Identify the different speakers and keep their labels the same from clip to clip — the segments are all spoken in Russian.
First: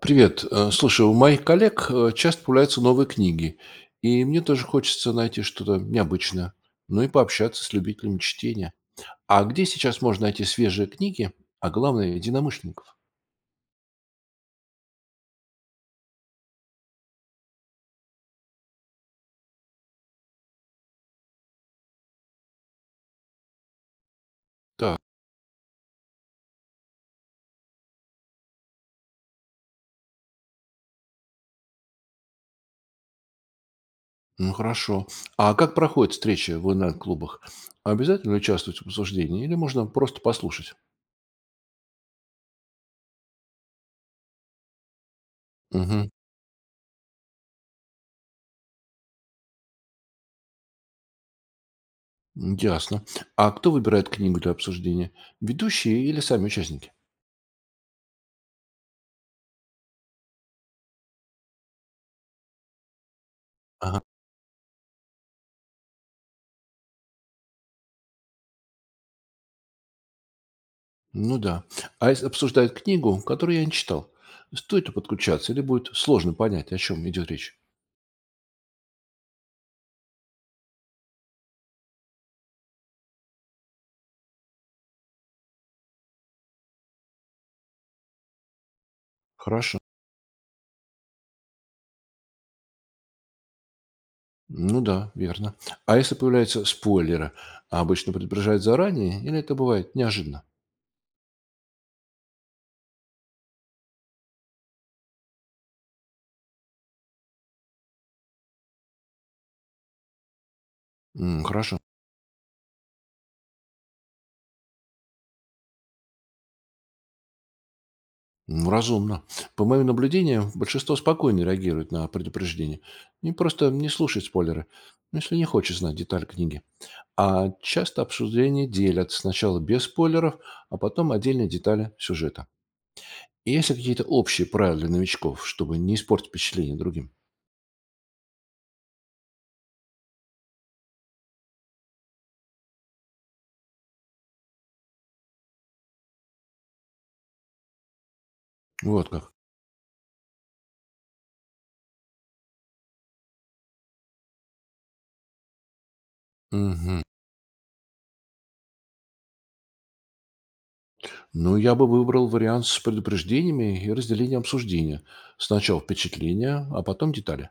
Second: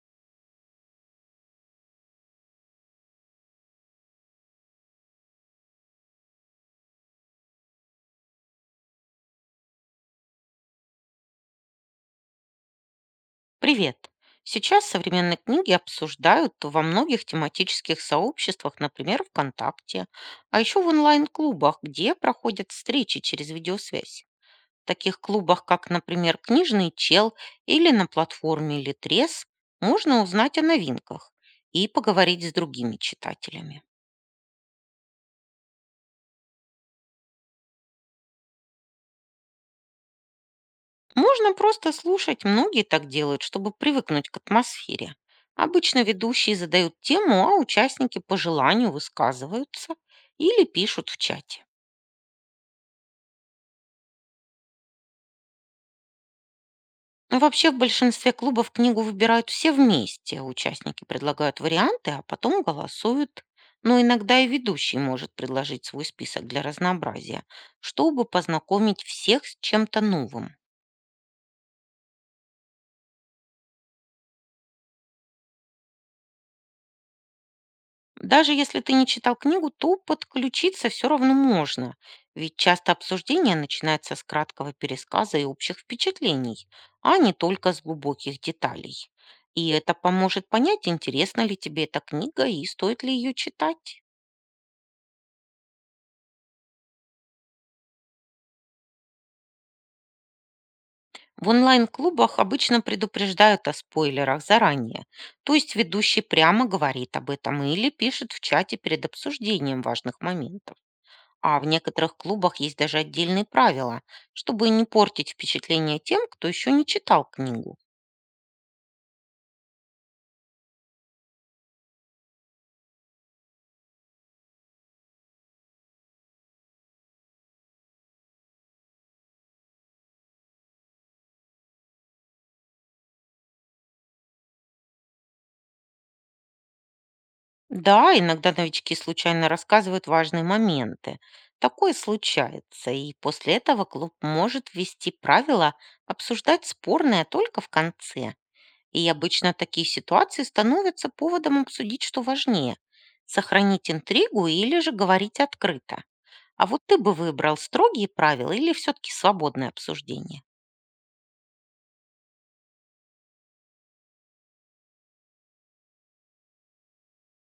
Speaker 1: Привет. Слушай, у моих коллег часто появляются новые книги, и мне тоже хочется найти что-то необычное, ну и пообщаться с любителями чтения. А где сейчас можно найти свежие книги, а главное, единомышленников?
Speaker 2: Привет! Сейчас современные книги обсуждают во многих тематических сообществах, например, ВКонтакте, а еще в онлайн-клубах, где проходят встречи через видеосвязь. В
Speaker 1: Так,
Speaker 2: таких клубах, как, например, «Книжный чел» или на платформе «Литрес», можно узнать о новинках и поговорить с другими читателями.
Speaker 1: ну хорошо. А как проходит встреча в онлайн-клубах? Обязательно участвовать в обсуждении или можно просто послушать?
Speaker 2: Можно просто слушать, многие так делают, чтобы привыкнуть к атмосфере. Обычно
Speaker 1: Угу,
Speaker 2: ведущие задают тему, а участники по желанию высказываются или пишут в чате.
Speaker 1: ясно. А кто выбирает книгу для обсуждения? Ведущие или сами участники?
Speaker 2: Ну, вообще в большинстве клубов книгу выбирают все вместе. Участники предлагают варианты, а потом голосуют. Но иногда и ведущий может предложить свой список для разнообразия, чтобы познакомить всех с чем-то новым.
Speaker 1: Ну да. А если обсуждают книгу, которую я не читал, стоит ли подключаться или будет сложно понять, о чем идет речь?
Speaker 2: Даже если ты не читал книгу, то подключиться все равно можно, ведь часто обсуждение начинается с краткого пересказа и общих впечатлений, а не только с глубоких деталей. И
Speaker 1: Хорошо.
Speaker 2: это поможет понять, интересна ли тебе эта книга и стоит ли ее читать.
Speaker 1: Ну да, верно. А если появляются спойлеры, а обычно предупреждают заранее или это бывает неожиданно?
Speaker 2: В онлайн-клубах обычно предупреждают о спойлерах заранее, то есть ведущий прямо говорит об этом или пишет в чате перед обсуждением важных моментов.
Speaker 1: М,
Speaker 2: А в
Speaker 1: хорошо.
Speaker 2: некоторых клубах есть даже отдельные правила, чтобы не портить впечатление тем, кто еще не читал книгу.
Speaker 1: М, разумно. По моим наблюдениям, большинство спокойно реагирует на предупреждение. И просто не слушает спойлеры, ну, если не хочет знать деталь книги. А часто обсуждения делят сначала без спойлеров, а потом отдельные детали сюжета. Есть ли какие-то общие правила для новичков, чтобы не испортить впечатление другим?
Speaker 2: Да, иногда новички случайно рассказывают важные моменты. Такое случается, и после этого клуб может ввести правила обсуждать спорное только в конце.
Speaker 1: Вот
Speaker 2: И
Speaker 1: как.
Speaker 2: обычно такие ситуации становятся поводом обсудить, что важнее — сохранить интригу или же говорить открыто. А вот ты
Speaker 1: Мгм.
Speaker 2: бы выбрал строгие правила или все-таки свободное обсуждение?
Speaker 1: Ну, я бы выбрал вариант с предупреждениями и разделением обсуждения. Сначала впечатления, а потом детали.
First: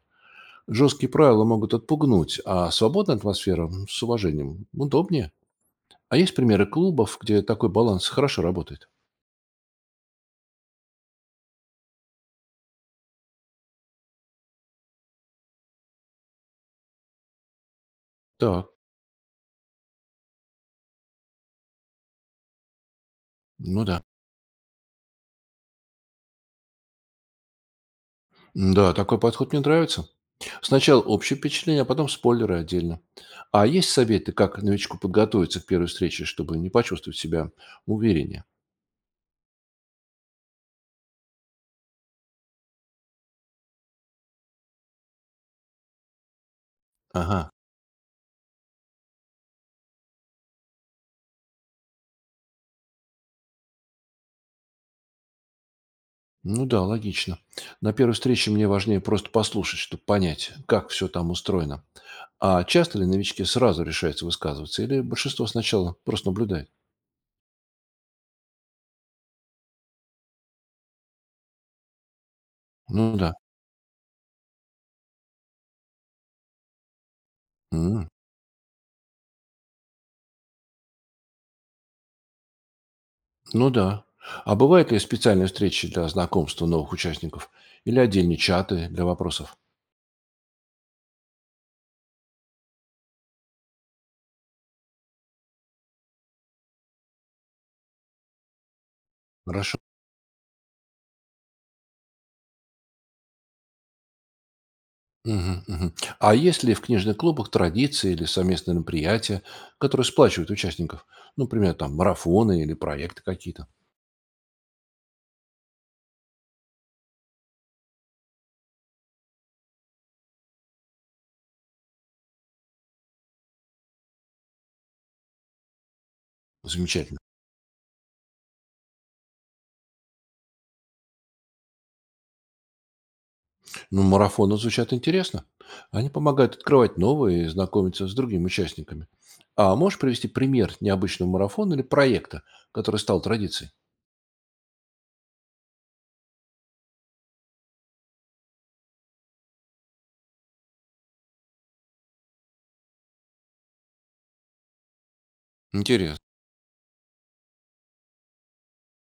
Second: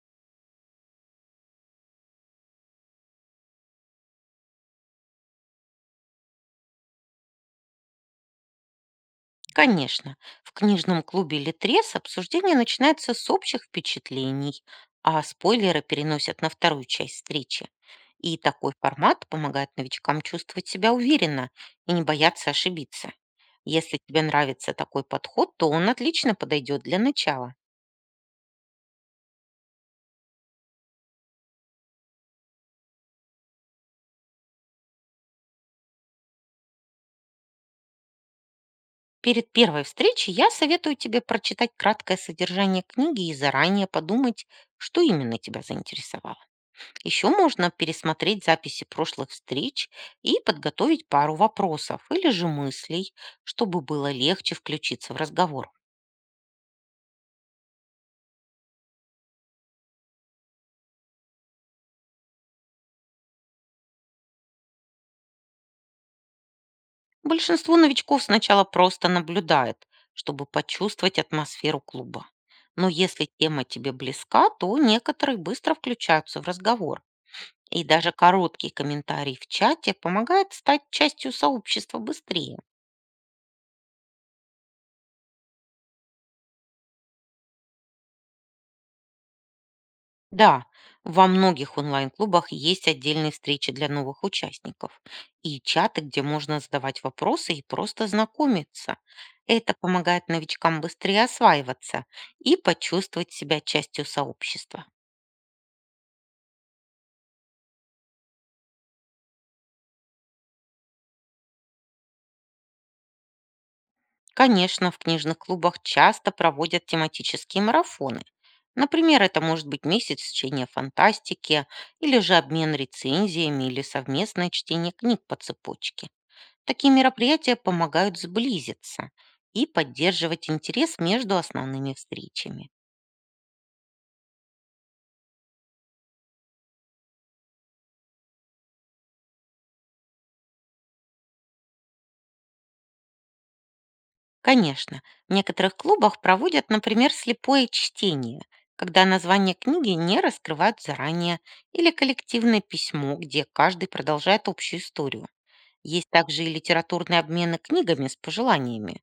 Speaker 1: Жесткие правила могут отпугнуть, а свободная атмосфера с уважением удобнее. А есть примеры клубов, где такой баланс хорошо работает?
Speaker 2: Конечно, в книжном клубе Литрес обсуждение начинается с общих впечатлений, а спойлеры переносят на вторую часть встречи. И
Speaker 1: Так,
Speaker 2: такой формат помогает новичкам чувствовать себя уверенно и не бояться ошибиться.
Speaker 1: ну
Speaker 2: Если
Speaker 1: да.
Speaker 2: тебе нравится такой подход, то он отлично подойдет для начала.
Speaker 1: Да, такой подход мне нравится. Сначала общее впечатление, а потом спойлеры отдельно. А есть советы, как новичку подготовиться к первой встрече, чтобы не почувствовать себя увереннее?
Speaker 2: Перед первой встречей я советую тебе прочитать краткое содержание книги и заранее подумать, что именно тебя заинтересовало. Еще
Speaker 1: Ага,
Speaker 2: можно пересмотреть записи прошлых встреч и подготовить пару вопросов или же мыслей, чтобы было легче включиться в разговор.
Speaker 1: ну да, логично. На первой встрече мне важнее просто послушать, чтобы понять, как все там устроено. А часто ли новички сразу решаются высказываться, или большинство сначала просто наблюдает?
Speaker 2: Большинство новичков сначала просто наблюдает, чтобы почувствовать атмосферу клуба. Но
Speaker 1: Ну
Speaker 2: если
Speaker 1: да.
Speaker 2: тема тебе близка, то некоторые быстро включаются в разговор. И
Speaker 1: М,
Speaker 2: даже короткий комментарий в чате помогает стать частью сообщества быстрее.
Speaker 1: ну да. А бывают ли специальные встречи для знакомства новых участников? Или отдельные чаты для вопросов?
Speaker 2: Да, во многих онлайн-клубах есть отдельные встречи для новых участников и чаты, где можно задавать вопросы и просто знакомиться. Это
Speaker 1: Хорошо.
Speaker 2: помогает новичкам быстрее осваиваться и почувствовать себя частью сообщества.
Speaker 1: Мгм, мгм. А есть ли в книжных клубах традиции или совместные мероприятия, которые сплачивают участников? Ну, например, там марафоны или проекты какие-то.
Speaker 2: Конечно, в книжных клубах часто проводят тематические марафоны. Например, это может быть месяц чтения фантастики, или же обмен рецензиями, или совместное чтение книг по цепочке. Такие
Speaker 1: Замечательно.
Speaker 2: мероприятия помогают сблизиться и поддерживать интерес между основными встречами.
Speaker 1: Ну, марафоны звучат интересно. Они помогают открывать новые и знакомиться с другими участниками. А можешь привести пример необычного марафона или проекта, который стал традицией?
Speaker 2: Конечно, в некоторых клубах проводят, например, слепое чтение, когда название книги не раскрывают заранее, или коллективное письмо, где каждый продолжает общую историю. Есть
Speaker 1: Интересно.
Speaker 2: также и литературные обмены книгами с пожеланиями.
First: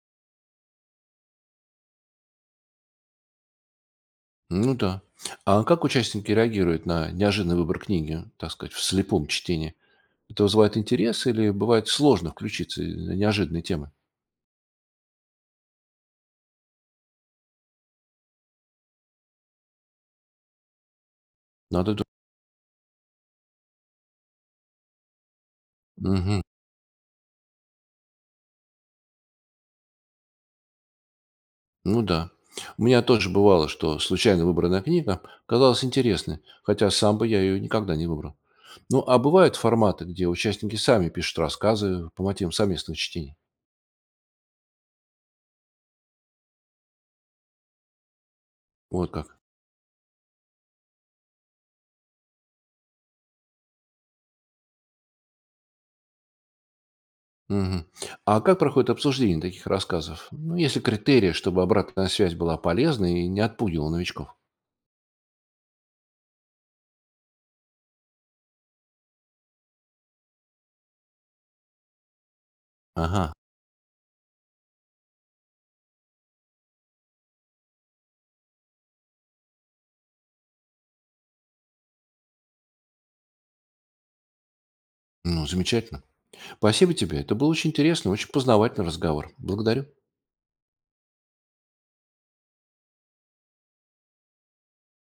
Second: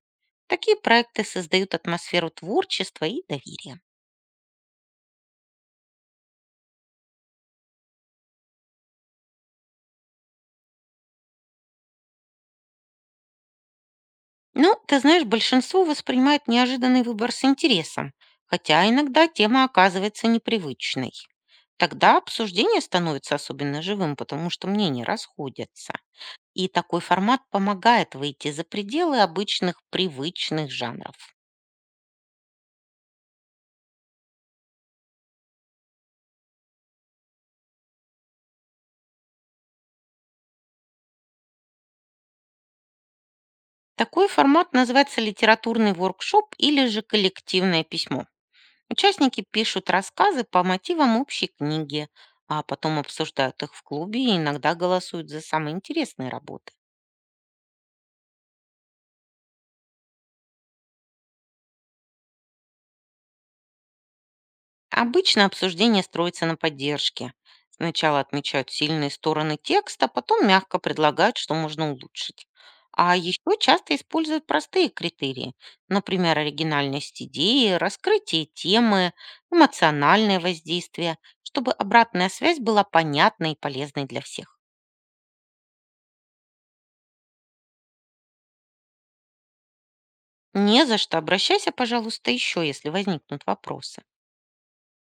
Speaker 2: Такие проекты создают атмосферу творчества и доверия.
Speaker 1: Ну да. А как участники реагируют на неожиданный выбор книги, так сказать, в слепом чтении? Это вызывает интерес или бывает сложно включиться из-за неожиданной темы?
Speaker 2: Ну, ты знаешь, большинство воспринимает неожиданный выбор с интересом, хотя иногда тема оказывается непривычной.
Speaker 1: Надо ду...
Speaker 2: Тогда обсуждение становится особенно живым, потому что мнения расходятся.
Speaker 1: Мгм.
Speaker 2: И такой формат помогает выйти за пределы обычных привычных жанров.
Speaker 1: Ну да. У меня тоже бывало, что случайно выбранная книга казалась интересной, хотя сам бы я ее никогда не выбрал. Ну, а бывают форматы, где участники сами пишут рассказы по мотивам совместных чтений.
Speaker 2: Такой формат называется литературный воркшоп или же коллективное письмо.
Speaker 1: Вот как.
Speaker 2: Участники пишут рассказы по мотивам общей книги, а потом обсуждают их в клубе и иногда голосуют за самые интересные работы.
Speaker 1: Мгм. А как проходит обсуждение таких рассказов? Ну, если критерии, чтобы обратная связь была полезной и не отпугивала новичков.
Speaker 2: Обычно обсуждение строится на поддержке. Сначала отмечают сильные стороны текста, а потом мягко предлагают, что можно улучшить. А
Speaker 1: Ага.
Speaker 2: еще часто используют простые критерии, например, оригинальность идеи, раскрытие темы, эмоциональное воздействие, чтобы обратная связь была понятной и полезной для всех.
Speaker 1: Ну, замечательно. Спасибо тебе. Это был очень интересный, очень познавательный разговор. Благодарю.
Speaker 2: Не за что, обращайся, пожалуйста, еще, если возникнут вопросы.